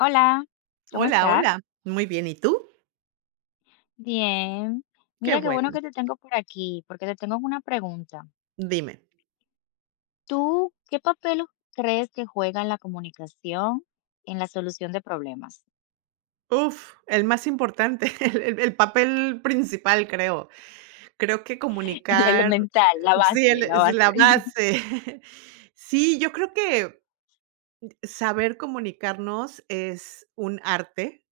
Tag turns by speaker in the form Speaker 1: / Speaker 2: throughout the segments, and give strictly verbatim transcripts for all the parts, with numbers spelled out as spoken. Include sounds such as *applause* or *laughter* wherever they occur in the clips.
Speaker 1: Hola, ¿cómo
Speaker 2: Hola, hola.
Speaker 1: estás?
Speaker 2: Muy bien, ¿y tú?
Speaker 1: Bien.
Speaker 2: Qué
Speaker 1: Mira qué bueno
Speaker 2: bueno.
Speaker 1: que te tengo por aquí, porque te tengo una pregunta.
Speaker 2: Dime.
Speaker 1: ¿Tú qué papel crees que juega en la comunicación en la solución de problemas?
Speaker 2: Uf, el más importante, *laughs* el el el papel principal, creo. Creo que
Speaker 1: *laughs* El
Speaker 2: comunicar
Speaker 1: elemental, la
Speaker 2: sí, el
Speaker 1: base, la
Speaker 2: es la
Speaker 1: base. *laughs*
Speaker 2: base. *laughs* Sí, yo creo que saber comunicarnos es un arte,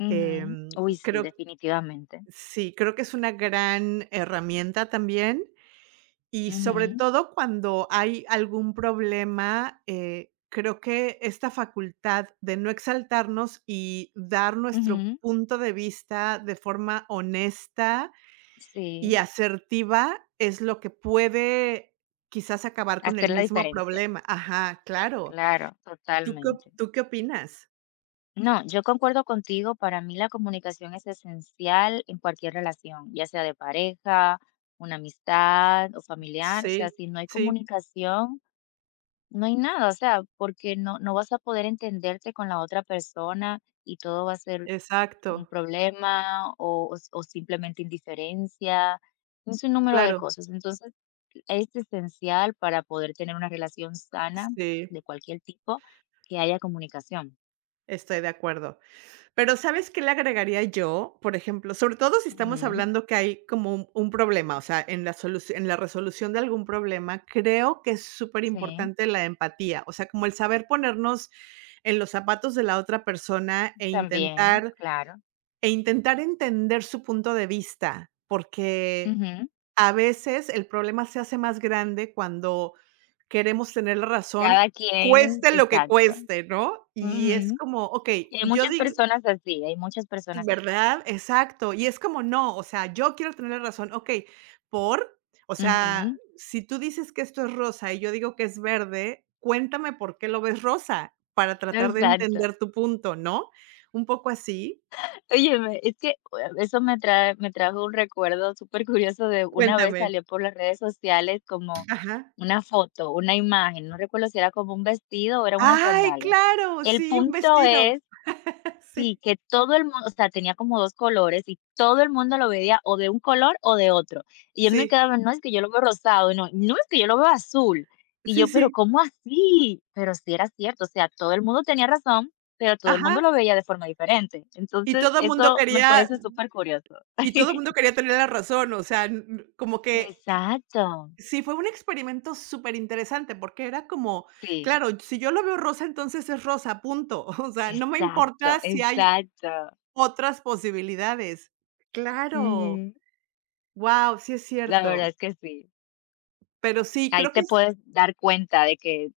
Speaker 1: Ujú.
Speaker 2: em,
Speaker 1: Uy, sí,
Speaker 2: creo
Speaker 1: definitivamente.
Speaker 2: sí, creo que es una gran herramienta también. Y sobre
Speaker 1: Ujú,
Speaker 2: todo cuando hay algún problema, eh, creo que esta facultad de no exaltarnos y dar nuestro
Speaker 1: ujú,
Speaker 2: punto de vista de forma honesta y
Speaker 1: Sí,
Speaker 2: asertiva es lo que puede quizás acabar con el
Speaker 1: hacer la
Speaker 2: mismo
Speaker 1: diferencia.
Speaker 2: problema. Ajá, claro.
Speaker 1: Claro,
Speaker 2: ¿Tú qué op
Speaker 1: totalmente.
Speaker 2: tú qué opinas?
Speaker 1: No, yo concuerdo contigo, para mí la comunicación es esencial en cualquier relación, ya sea de pareja, una amistad o familiar, o sea,
Speaker 2: Sí,
Speaker 1: si no hay
Speaker 2: sí,
Speaker 1: comunicación, no hay nada, o sea, porque no, no vas a poder entenderte con la otra persona y todo va a ser un
Speaker 2: exacto.
Speaker 1: problema o, o simplemente indiferencia, un sinnúmero de
Speaker 2: Claro,
Speaker 1: cosas. Entonces, es esencial para poder tener una relación sana
Speaker 2: sí,
Speaker 1: de cualquier tipo que haya comunicación.
Speaker 2: estoy de acuerdo. Pero, ¿sabes qué le agregaría yo? Por ejemplo, sobre todo si estamos
Speaker 1: Ujú,
Speaker 2: hablando que hay como un un problema, o sea, en la solu en la resolución de algún problema, creo que es súper
Speaker 1: sí.
Speaker 2: importante la empatía, o sea, como el saber ponernos en los zapatos de la otra persona e
Speaker 1: También,
Speaker 2: intentar
Speaker 1: claro.
Speaker 2: e intentar entender su punto de vista, porque
Speaker 1: Ujú.
Speaker 2: a veces el problema se hace más grande cuando queremos tener la razón,
Speaker 1: Cada quien,
Speaker 2: cueste lo que
Speaker 1: exacto.
Speaker 2: cueste, ¿no? Y es
Speaker 1: Ujú.
Speaker 2: como, okey,
Speaker 1: Y hay
Speaker 2: yo
Speaker 1: muchas
Speaker 2: digo
Speaker 1: personas así, hay muchas personas así.
Speaker 2: ¿Verdad? Exacto. Y es como, no, o sea, yo quiero tener la razón. Okey, ¿por? O sea,
Speaker 1: Ujú.
Speaker 2: si tú dices que esto es rosa y yo digo que es verde, cuéntame por qué lo ves rosa, para tratar de
Speaker 1: Exacto.
Speaker 2: entender tu punto, ¿no? Un poco así.
Speaker 1: Óyeme, es que uh, eso me trae me trajo un recuerdo súper curioso de una vez
Speaker 2: Cuéntame.
Speaker 1: salió por las redes sociales como
Speaker 2: Ajá.
Speaker 1: una foto, una imagen, no recuerdo si era como un vestido o eran unas
Speaker 2: ¡Ay,
Speaker 1: sandalias.
Speaker 2: claro!
Speaker 1: El
Speaker 2: Sí, un
Speaker 1: punto
Speaker 2: vestido.
Speaker 1: es
Speaker 2: *laughs* Sí.
Speaker 1: Sí, que todo el mundo, o sea, tenía como dos colores y todo el mundo lo veía o de un color o de otro. Y yo me
Speaker 2: Sí,
Speaker 1: quedaba: "No, es que yo lo veo rosado, no, no, es que yo lo veo azul". Y
Speaker 2: sí,
Speaker 1: yo: "¿Pero
Speaker 2: sí.
Speaker 1: cómo así?". Pero sí era cierto, o sea, todo el mundo tenía razón, pero todo el mundo
Speaker 2: Ajá.
Speaker 1: lo veía de forma diferente.
Speaker 2: Y
Speaker 1: Entonces,
Speaker 2: todo el mundo
Speaker 1: eso me
Speaker 2: quería
Speaker 1: parece súper curioso.
Speaker 2: y todo el mundo
Speaker 1: *laughs*
Speaker 2: quería tener la razón, o sea, n como que
Speaker 1: Exacto.
Speaker 2: Sí, fue un experimento súper interesante porque era como,
Speaker 1: Sí,
Speaker 2: claro, si yo lo veo rosa, entonces es rosa, punto. *laughs* O sea, no me
Speaker 1: exacto,
Speaker 2: importa si hay
Speaker 1: exacto.
Speaker 2: otras posibilidades. Claro,
Speaker 1: Ujú.
Speaker 2: wow, sí es
Speaker 1: La
Speaker 2: cierto.
Speaker 1: verdad es que sí.
Speaker 2: Pero sí,
Speaker 1: Ahí
Speaker 2: creo que
Speaker 1: te
Speaker 2: es
Speaker 1: puedes dar cuenta de que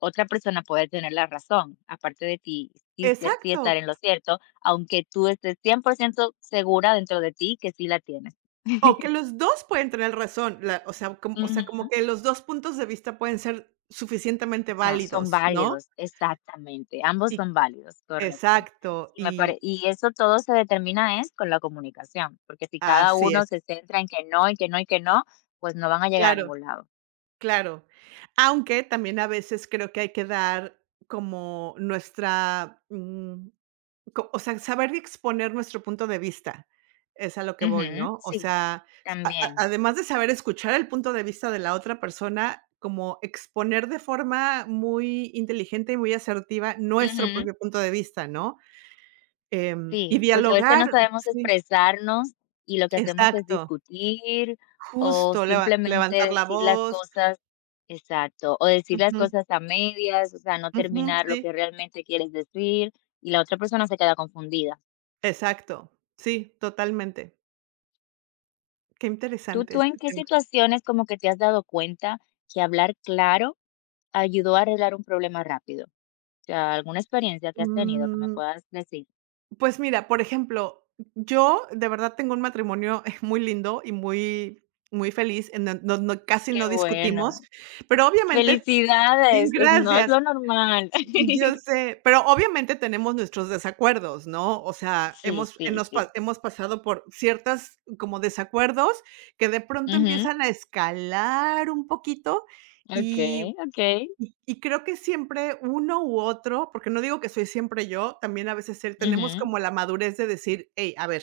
Speaker 1: otra persona puede tener la razón, aparte de ti, sí, sí sí
Speaker 2: exacto.
Speaker 1: estar en lo cierto, aunque tú estés cien por ciento segura dentro de ti que sí la tienes.
Speaker 2: O que
Speaker 1: *laughs*
Speaker 2: los dos pueden tener razón, la o sea, como o sea, como
Speaker 1: Ujú,
Speaker 2: que los dos puntos de vista pueden ser suficientemente
Speaker 1: Exacto. son
Speaker 2: válidos, ¿no?
Speaker 1: válidos, exactamente, ambos
Speaker 2: Y
Speaker 1: son válidos, correcto.
Speaker 2: exacto,
Speaker 1: Y me pare
Speaker 2: y
Speaker 1: y eso todo se determina es con la comunicación, porque si cada
Speaker 2: así
Speaker 1: uno
Speaker 2: es,
Speaker 1: se centra en que no, y que no, y que no, pues no van a llegar a
Speaker 2: claro.
Speaker 1: ningún lado.
Speaker 2: Claro, aunque también a veces creo que hay que dar como nuestra, mm, co o sea, saber exponer nuestro punto de vista, es a lo que voy,
Speaker 1: Ujú,
Speaker 2: ¿no? O
Speaker 1: sí,
Speaker 2: sea, s- a a
Speaker 1: también.
Speaker 2: además de saber escuchar el punto de vista de la otra persona, como exponer de forma muy inteligente y muy asertiva nuestro
Speaker 1: Ujú.
Speaker 2: propio punto de vista, ¿no? Em, y
Speaker 1: Sí, porque a veces
Speaker 2: dialogar
Speaker 1: no sabemos
Speaker 2: sí,
Speaker 1: expresarnos y lo que hacemos es
Speaker 2: exacto,
Speaker 1: discutir o
Speaker 2: justo, leva
Speaker 1: simplemente
Speaker 2: levantar la
Speaker 1: decir las
Speaker 2: voz,
Speaker 1: cosas exacto, o decir las
Speaker 2: ujú,
Speaker 1: cosas a medias, o sea, no
Speaker 2: ujú,
Speaker 1: terminar lo
Speaker 2: sí.
Speaker 1: que realmente quieres decir y la otra persona se queda confundida.
Speaker 2: Exacto. Sí, totalmente. Qué
Speaker 1: ¿Tú,
Speaker 2: interesante
Speaker 1: tú en
Speaker 2: este
Speaker 1: qué
Speaker 2: tema.
Speaker 1: situaciones como que te has dado cuenta que hablar claro ayudó a arreglar un problema rápido? O sea, ¿alguna experiencia que has tenido que me
Speaker 2: Mm,
Speaker 1: puedas decir?
Speaker 2: pues mira, por ejemplo, yo de verdad tengo un matrimonio *laughs* muy lindo y muy, muy feliz, en don don no casi
Speaker 1: Qué
Speaker 2: no discutimos,
Speaker 1: bueno.
Speaker 2: pero obviamente *laughs*
Speaker 1: Felicidades, es- no es
Speaker 2: gracias,
Speaker 1: lo normal.
Speaker 2: yo
Speaker 1: *laughs*
Speaker 2: sé, pero obviamente tenemos nuestros desacuerdos, ¿no? O sea,
Speaker 1: Sí,
Speaker 2: hemos
Speaker 1: sí,
Speaker 2: hemos pa
Speaker 1: sí.
Speaker 2: hemos pasado por ciertas como desacuerdos que de pronto
Speaker 1: Ujú,
Speaker 2: empiezan a escalar un poquito y
Speaker 1: okey, okey.
Speaker 2: Y y creo que siempre uno u otro, porque no digo que soy siempre yo, también a veces él, tenemos
Speaker 1: Ujú,
Speaker 2: como la madurez de decir: "Hey, a ver,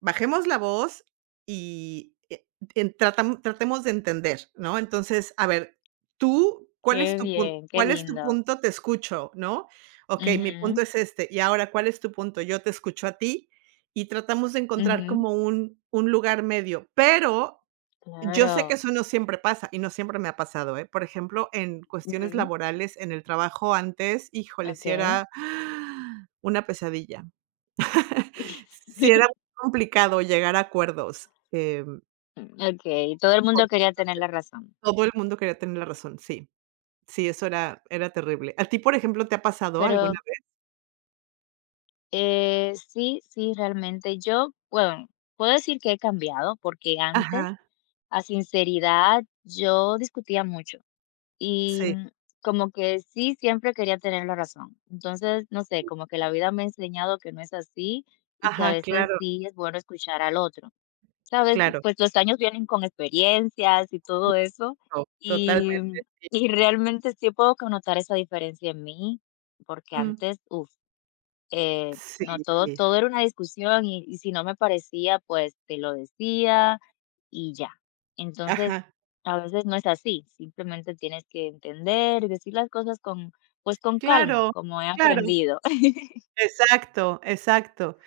Speaker 2: bajemos la voz y, eh, en tratam tratemos de entender", ¿no? Entonces, a ver, tú, ¿cuál es
Speaker 1: qué
Speaker 2: tu punto?
Speaker 1: bien, qué
Speaker 2: cuál es tu
Speaker 1: lindo.
Speaker 2: punto? Te escucho, ¿no? Okey, mi punto
Speaker 1: Ujú,
Speaker 2: es este, y ahora, ¿cuál es tu punto? Yo te escucho a ti, y tratamos de encontrar
Speaker 1: ujú,
Speaker 2: como un un lugar medio, pero yo sé que
Speaker 1: claro.
Speaker 2: eso no siempre pasa, y no siempre me ha pasado, ¿eh? Por ejemplo, en cuestiones
Speaker 1: Ujú,
Speaker 2: laborales, en el trabajo antes, híjole, si
Speaker 1: okey.
Speaker 2: era *gasps* una pesadilla. Si era complicado llegar a acuerdos, em,
Speaker 1: Okey, *laughs* todo el mundo
Speaker 2: porque
Speaker 1: quería tener la razón.
Speaker 2: todo el mundo quería tener la razón, sí, sí, eso era era terrible. ¿A ti, por ejemplo, te ha pasado alguna
Speaker 1: Pero,
Speaker 2: vez?
Speaker 1: eh, sí, sí, realmente yo, bueno, puedo decir que he cambiado, porque
Speaker 2: Ajá,
Speaker 1: antes, a sinceridad, yo discutía mucho. Y,
Speaker 2: sí,
Speaker 1: mm, como que sí, siempre quería tener la razón. Entonces, no sé, como que la vida me ha enseñado que no es así y que a
Speaker 2: ajá,
Speaker 1: veces
Speaker 2: claro,
Speaker 1: sí es bueno escuchar al otro. ¿Sabes?
Speaker 2: claro,
Speaker 1: Pues los años vienen con experiencias y todo eso,
Speaker 2: no, totalmente.
Speaker 1: y y realmente sí puedo connotar esa diferencia en mí, porque
Speaker 2: Mm,
Speaker 1: antes, uff eh,
Speaker 2: sí,
Speaker 1: no, todo, todo era una discusión y, y si no me parecía, pues te lo decía y ya. Entonces,
Speaker 2: ajá,
Speaker 1: a veces no es así, simplemente tienes que entender y decir las cosas con, pues con calma,
Speaker 2: claro,
Speaker 1: como he
Speaker 2: claro,
Speaker 1: aprendido. *laughs*
Speaker 2: exacto, exacto.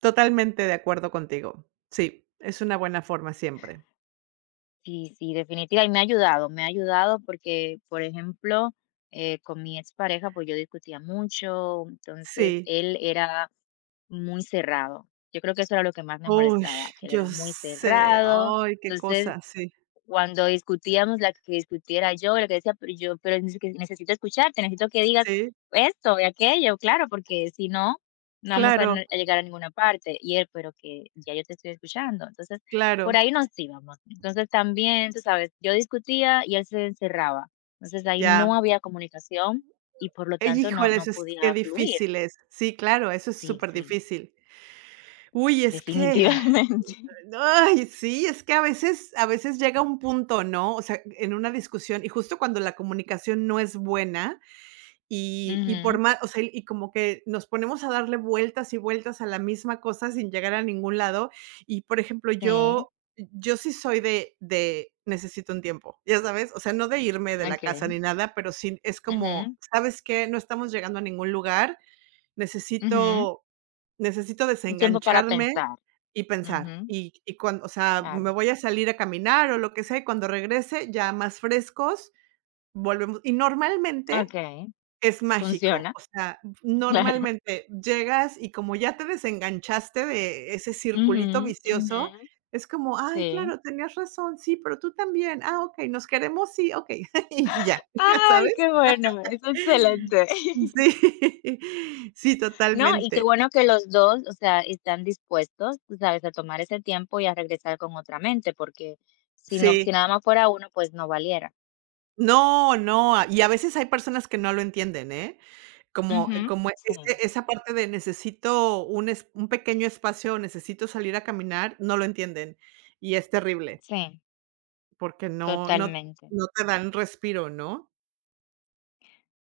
Speaker 2: Totalmente de acuerdo contigo. Sí, es una buena forma siempre.
Speaker 1: Sí, sí, definitiva, y me ha ayudado, me ha ayudado porque, por ejemplo, eh, con mi expareja, pues yo discutía mucho, entonces
Speaker 2: Sí.
Speaker 1: él era muy cerrado. Yo creo que eso era lo que más me
Speaker 2: Uy,
Speaker 1: molestaba, que él
Speaker 2: yo
Speaker 1: era muy
Speaker 2: sé.
Speaker 1: cerrado.
Speaker 2: Ay, qué
Speaker 1: Entonces
Speaker 2: cosa, sí.
Speaker 1: Cuando discutíamos, la que discutiera yo, la que decía, pero yo, pero es que necesito escucharte, necesito que digas
Speaker 2: Sí,
Speaker 1: esto y aquello, claro, porque si no, no vamos a,
Speaker 2: claro,
Speaker 1: n- a llegar a ninguna parte. Y él, pero que ya yo te estoy escuchando. Entonces, por
Speaker 2: claro,
Speaker 1: ahí nos íbamos. Entonces también, tú sabes, yo discutía y él se encerraba. Entonces ahí
Speaker 2: ya.
Speaker 1: no había comunicación y por lo
Speaker 2: Eh,
Speaker 1: tanto no,
Speaker 2: Híjoles,
Speaker 1: no
Speaker 2: es qué
Speaker 1: podía fluir.
Speaker 2: difícil es. Sí, claro, eso es
Speaker 1: Sí,
Speaker 2: súper
Speaker 1: sí,
Speaker 2: difícil. Uy, es que,
Speaker 1: definitivamente. *laughs*
Speaker 2: ay, sí, es que a veces a veces llega un punto, ¿no? O sea, en una discusión, y justo cuando la comunicación no es buena, Y y por
Speaker 1: Ujú,
Speaker 2: más o sea, y como que nos ponemos a darle vueltas y vueltas a la misma cosa sin llegar a ningún lado. Y, por ejemplo,
Speaker 1: Sí,
Speaker 2: yo yo sí soy de de necesito un tiempo, ¿ya sabes? O sea, no de irme de la casa
Speaker 1: ok.
Speaker 2: ni nada, pero sí es como,
Speaker 1: Ujú,
Speaker 2: ¿sabes qué? No estamos llegando a ningún lugar,
Speaker 1: ujú.
Speaker 2: necesito necesito
Speaker 1: Un tiempo para
Speaker 2: desengancharme
Speaker 1: pensar.
Speaker 2: y pensar.
Speaker 1: Ujú,
Speaker 2: Y y cuando, o sea, me
Speaker 1: claro.
Speaker 2: voy a salir a caminar o lo que sea, y cuando regrese ya más frescos, volvemos. Y normalmente
Speaker 1: Okey,
Speaker 2: es mágico,
Speaker 1: funciona,
Speaker 2: o sea,
Speaker 1: *laughs* claro.
Speaker 2: normalmente llegas y como ya te desenganchaste de ese
Speaker 1: Ujú,
Speaker 2: circulito
Speaker 1: ujú,
Speaker 2: vicioso, es como: "Ay,
Speaker 1: sí.
Speaker 2: claro, tenías razón, sí, pero tú también, ah, okey, nos queremos, sí, okey", *laughs* y ya, *laughs* ¿ya
Speaker 1: Ay,
Speaker 2: sabes?
Speaker 1: qué bueno, es excelente.
Speaker 2: Sí,
Speaker 1: *laughs*
Speaker 2: *laughs* sí,
Speaker 1: No, y qué
Speaker 2: totalmente,
Speaker 1: bueno que los dos o sea, están dispuestos, tú sabes, a tomar ese tiempo y a regresar con otra mente, porque si no si
Speaker 2: sí.
Speaker 1: nada más fuera uno, pues no valiera.
Speaker 2: No, no, a- y a veces hay personas que no lo entienden, ¿eh? Como eh,
Speaker 1: Ujú,
Speaker 2: como
Speaker 1: sí,
Speaker 2: ese esa parte de necesito un es un pequeño espacio, necesito salir a caminar, no lo entienden, y es terrible.
Speaker 1: sí,
Speaker 2: Porque no no
Speaker 1: totalmente.
Speaker 2: no te dan respiro, ¿no?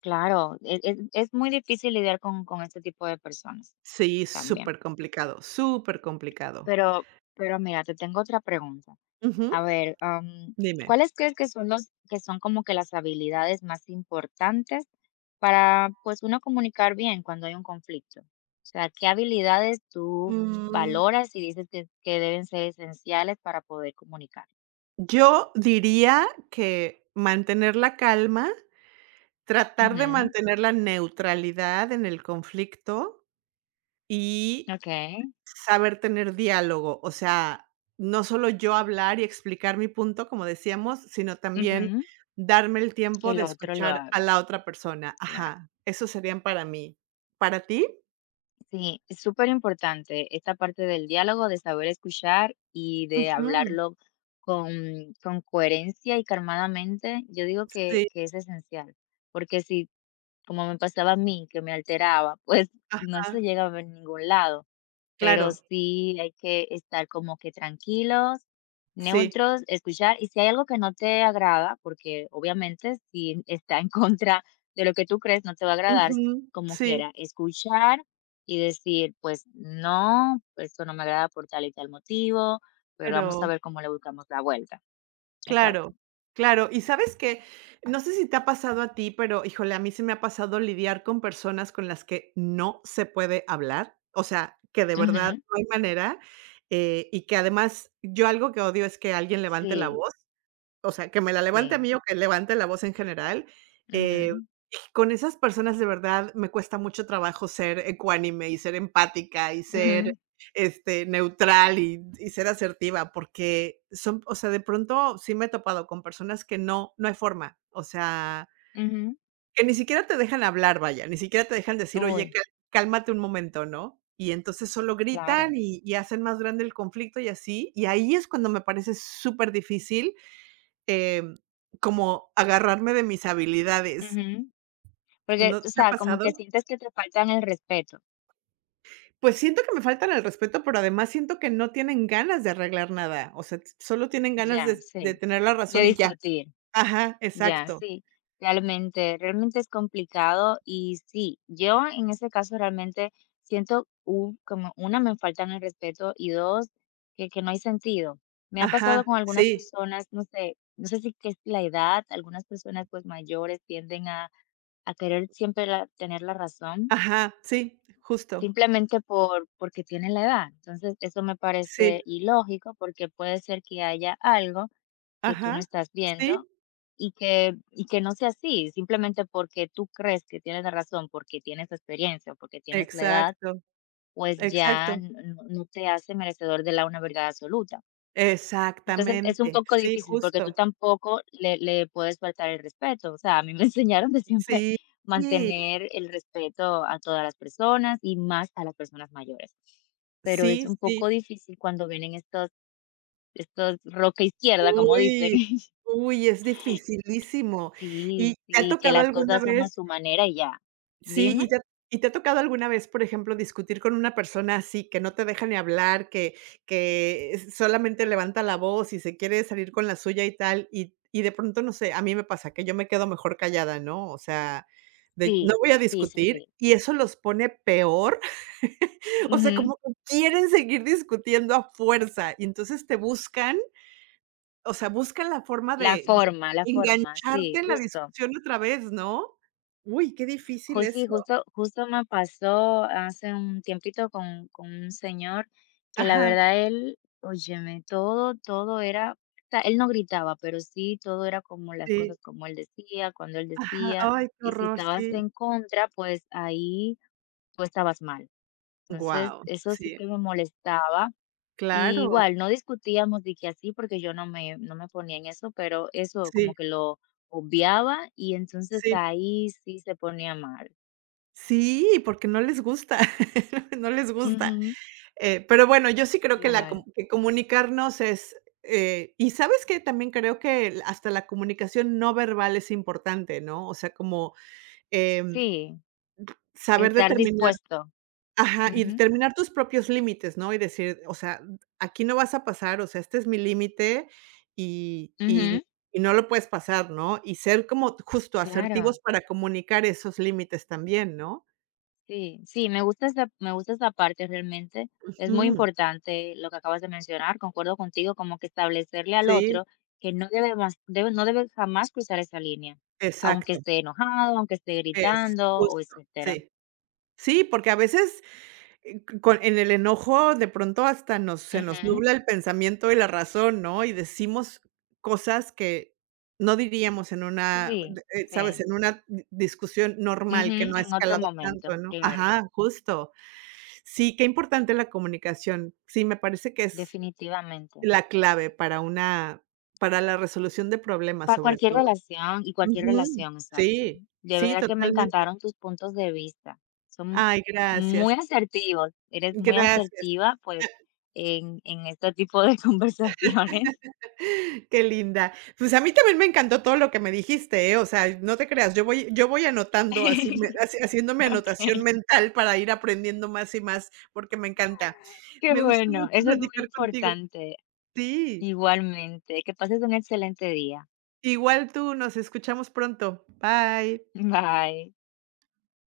Speaker 1: Claro, e es es muy difícil lidiar con con este tipo de personas
Speaker 2: Sí,
Speaker 1: también.
Speaker 2: supercomplicado, supercomplicado.
Speaker 1: Pero pero mira, te tengo otra pregunta.
Speaker 2: Ujú.
Speaker 1: A ver, am,
Speaker 2: Dime.
Speaker 1: ¿cuáles crees que son los que son como que las habilidades más importantes para, pues, uno comunicar bien cuando hay un conflicto? O sea, ¿qué habilidades tú
Speaker 2: Mm,
Speaker 1: valoras y dices que que deben ser esenciales para poder comunicar?
Speaker 2: yo diría que mantener la calma, tratar de
Speaker 1: Ujú,
Speaker 2: mantener la neutralidad en el conflicto y
Speaker 1: okey.
Speaker 2: saber tener diálogo, o sea, no solo yo hablar y explicar mi punto, como decíamos, sino también
Speaker 1: Ujú,
Speaker 2: darme el
Speaker 1: que
Speaker 2: tiempo de
Speaker 1: el otro lo
Speaker 2: escuchar a
Speaker 1: haga,
Speaker 2: la otra persona.
Speaker 1: claro.
Speaker 2: Ajá, esos serían para mí. ¿Para ti?
Speaker 1: Sí, es súper importante esta parte del diálogo, de saber escuchar y de
Speaker 2: Ujú,
Speaker 1: hablarlo con, con coherencia y calmadamente. Yo digo que,
Speaker 2: sí,
Speaker 1: que es esencial, porque si, como me pasaba a mí, que me alteraba, pues no se
Speaker 2: ajá,
Speaker 1: llega a ver ningún lado. Pero
Speaker 2: claro,
Speaker 1: sí hay que estar como que tranquilos,
Speaker 2: sí.
Speaker 1: neutros, escuchar, y si hay algo que no te agrada, porque obviamente si está en *laughs* contra de lo que tú crees, no te va a agradar
Speaker 2: Ujú,
Speaker 1: como
Speaker 2: sí,
Speaker 1: quiera, escuchar y decir, pues no, esto no me agrada por tal y tal motivo, pero vamos a
Speaker 2: pero
Speaker 1: ver cómo le buscamos la vuelta.
Speaker 2: claro,
Speaker 1: Exacto.
Speaker 2: claro. ¿Y sabes que No sé si te ha pasado a ti, pero híjole, a mí se me ha pasado lidiar con personas con las que no se puede hablar, o sea, que de verdad
Speaker 1: Ujú.
Speaker 2: no hay manera, eh, y que además yo algo que odio es que alguien levante la
Speaker 1: Sí,
Speaker 2: voz, o sea, que me la levante a
Speaker 1: sí.
Speaker 2: mí o que levante la voz en general, eh
Speaker 1: Ujú,
Speaker 2: con esas personas, de verdad, me cuesta mucho trabajo ser ecuánime y ser empática y ser,
Speaker 1: ujú,
Speaker 2: este, neutral y y ser asertiva, porque son o sea, de pronto sí me he topado con personas que no no hay forma, o sea,
Speaker 1: ujú.
Speaker 2: que ni siquiera te dejan hablar, vaya, ni siquiera te dejan decir: "Oye,
Speaker 1: Uy,
Speaker 2: cal cálmate un momento", ¿no? Y entonces solo gritan
Speaker 1: claro.
Speaker 2: y y hacen más grande el conflicto y así, y ahí es cuando me parece superdifícil, em, como agarrarme de mis habilidades,
Speaker 1: Ujú. Porque,
Speaker 2: ¿no
Speaker 1: o
Speaker 2: te ha
Speaker 1: sea, como que
Speaker 2: pasado?
Speaker 1: sientes que te faltan el respeto.
Speaker 2: Pues siento que me faltan el respeto, pero además siento que no tienen ganas de arreglar nada, o sea, t- solo tienen ganas
Speaker 1: Ya,
Speaker 2: de de
Speaker 1: sí.
Speaker 2: tener la
Speaker 1: ya
Speaker 2: razón y ya.
Speaker 1: discutir,
Speaker 2: Ajá,
Speaker 1: ya,
Speaker 2: exacto.
Speaker 1: sí. Realmente, realmente es complicado y sí, yo en ese caso realmente siento, u- como una, me faltan el respeto y dos, que, que no hay sentido. Me ha pasado
Speaker 2: Ajá,
Speaker 1: con algunas
Speaker 2: sí,
Speaker 1: personas, no sé, no sé si que es la edad, algunas personas pues mayores tienden a, a querer siempre la- tener la razón.
Speaker 2: ajá, sí, justo,
Speaker 1: Simplemente por porque tienen la edad. Entonces, eso me
Speaker 2: sí,
Speaker 1: parece ilógico, porque puede ser que haya algo que tú no
Speaker 2: ajá,
Speaker 1: estás
Speaker 2: sí,
Speaker 1: viendo y que y que no sea así, simplemente porque tú crees que tienes la razón, porque tienes experiencia o porque tienes la edad,
Speaker 2: exacto,
Speaker 1: pues ya
Speaker 2: exacto,
Speaker 1: n- no no te hace merecedor de la una verdad absoluta. Entonces, es un
Speaker 2: exactamente,
Speaker 1: poco
Speaker 2: sí,
Speaker 1: difícil porque tú
Speaker 2: justo,
Speaker 1: tampoco le le puedes faltar el respeto. O sea, a mí me *laughs* enseñaron de siempre
Speaker 2: sí. Sí,
Speaker 1: mantener el respeto a todas las personas y más a las personas mayores. Pero es
Speaker 2: sí,
Speaker 1: un poco
Speaker 2: sí,
Speaker 1: difícil cuando vienen estos estos roca izquierda, como dicen.
Speaker 2: uy,
Speaker 1: *laughs*
Speaker 2: uy, es dificilísimo. ¿Y
Speaker 1: Sí,
Speaker 2: te ha
Speaker 1: sí, que
Speaker 2: tocado
Speaker 1: las
Speaker 2: alguna
Speaker 1: cosas son
Speaker 2: vez?
Speaker 1: a su manera y ya.
Speaker 2: Sí,
Speaker 1: ¿Dime?
Speaker 2: ¿y te ha y te ha tocado alguna vez, por ejemplo, discutir con una persona así, que no te deja ni hablar, que que s solamente levanta la voz y se quiere salir con la suya y tal? Y y de pronto, no sé, a mí me pasa que yo me quedo mejor callada, ¿no? O sea, de no
Speaker 1: Sí,
Speaker 2: voy a
Speaker 1: sí, sí,
Speaker 2: discutir,
Speaker 1: sí.
Speaker 2: y eso los pone peor. *laughs* O sea,
Speaker 1: Ujú.
Speaker 2: como que quieren seguir discutiendo a fuerza, y entonces te buscan, o sea, buscan la forma
Speaker 1: La
Speaker 2: de
Speaker 1: forma, la
Speaker 2: de
Speaker 1: forma,
Speaker 2: engancharte
Speaker 1: sí,
Speaker 2: en la
Speaker 1: justo.
Speaker 2: discusión otra vez, ¿no? Uy, qué difícil
Speaker 1: Jus sí,
Speaker 2: eso.
Speaker 1: justo justo me pasó hace un tiempito con con un señor que la
Speaker 2: Ajá,
Speaker 1: verdad él, óyeme, todo todo era o sea, él no gritaba, pero sí todo era como las
Speaker 2: sí,
Speaker 1: cosas como él decía, cuando él
Speaker 2: ajá,
Speaker 1: decía,
Speaker 2: ay, qué
Speaker 1: y si
Speaker 2: horror,
Speaker 1: estabas
Speaker 2: sí,
Speaker 1: en contra, pues ahí tú estabas mal. Entonces,
Speaker 2: guau,
Speaker 1: eso sí
Speaker 2: sí,
Speaker 1: que me molestaba. Y
Speaker 2: claro,
Speaker 1: igual, no discutíamos de que así, porque yo no me no me ponía en eso, pero eso
Speaker 2: sí,
Speaker 1: como que lo obviaba, y entonces
Speaker 2: sí,
Speaker 1: ahí sí se ponía mal.
Speaker 2: sí, porque no les gusta, *laughs* no les gusta,
Speaker 1: Ujú.
Speaker 2: eh, pero bueno, yo sí creo que la com
Speaker 1: Igual.
Speaker 2: que comunicarnos es, eh, y ¿sabes que también creo que el- hasta la comunicación no verbal es importante, ¿no? O sea, como, em,
Speaker 1: Sí,
Speaker 2: saber
Speaker 1: estar
Speaker 2: determinar
Speaker 1: dispuesto.
Speaker 2: Ajá,
Speaker 1: Ujú,
Speaker 2: y
Speaker 1: ujú.
Speaker 2: determinar tus propios límites, ¿no? Y decir, o sea, aquí no vas a pasar, o sea, este es mi límite y y y no lo puedes pasar, ¿no? Y ser como justo
Speaker 1: claro,
Speaker 2: asertivos para comunicar esos límites también, ¿no?
Speaker 1: sí, sí, me gusta esa me gusta esa parte realmente. Es muy
Speaker 2: Ujú.
Speaker 1: importante lo que acabas de mencionar, concuerdo contigo, como que establecerle al
Speaker 2: Sí,
Speaker 1: otro que no debe mas debe no debe jamás cruzar esa línea, aunque
Speaker 2: exacto,
Speaker 1: esté enojado, aunque esté
Speaker 2: es
Speaker 1: gritando o
Speaker 2: justo,
Speaker 1: etcétera.
Speaker 2: sí. Sí, porque a veces Eh, con en el enojo, de pronto hasta nos se nos
Speaker 1: Ujú,
Speaker 2: nubla el pensamiento y la razón, ¿no? Y decimos cosas que no diríamos en una,
Speaker 1: sí,
Speaker 2: de- eh, ¿sabes?
Speaker 1: sí,
Speaker 2: En una di discusión normal que
Speaker 1: ujú,
Speaker 2: no ha
Speaker 1: en otro
Speaker 2: escalado
Speaker 1: momento,
Speaker 2: tanto, ¿no?
Speaker 1: claro,
Speaker 2: Ajá, justo. Sí, qué importante la comunicación. Sí, me parece que es
Speaker 1: definitivamente.
Speaker 2: la clave para una para la resolución de problemas,
Speaker 1: Para
Speaker 2: sobre
Speaker 1: cualquier
Speaker 2: todo.
Speaker 1: relación y cualquier
Speaker 2: Ujú.
Speaker 1: relación, exacto.
Speaker 2: Sí,
Speaker 1: De
Speaker 2: sí,
Speaker 1: verdad que me
Speaker 2: totalmente.
Speaker 1: encantaron tus puntos de vista. Son
Speaker 2: Ay,
Speaker 1: muy
Speaker 2: gracias.
Speaker 1: asertivos. Eres muy
Speaker 2: Gracias.
Speaker 1: asertiva, pues, en, en este tipo de *laughs* conversaciones.
Speaker 2: Qué linda. Pues, a mí también me encantó todo lo que me dijiste, ¿eh? O sea, no te creas, yo voy yo voy anotando así me
Speaker 1: *laughs*
Speaker 2: haci haciéndome anotación
Speaker 1: Ok,
Speaker 2: mental para ir aprendiendo más y más, porque me encanta.
Speaker 1: qué
Speaker 2: Me gustó
Speaker 1: bueno.
Speaker 2: mucho
Speaker 1: Eso es muy
Speaker 2: platicar contigo.
Speaker 1: importante.
Speaker 2: Sí,
Speaker 1: Igualmente. Que pases un excelente día.
Speaker 2: igual tú, nos escuchamos pronto. Bye.
Speaker 1: Bye.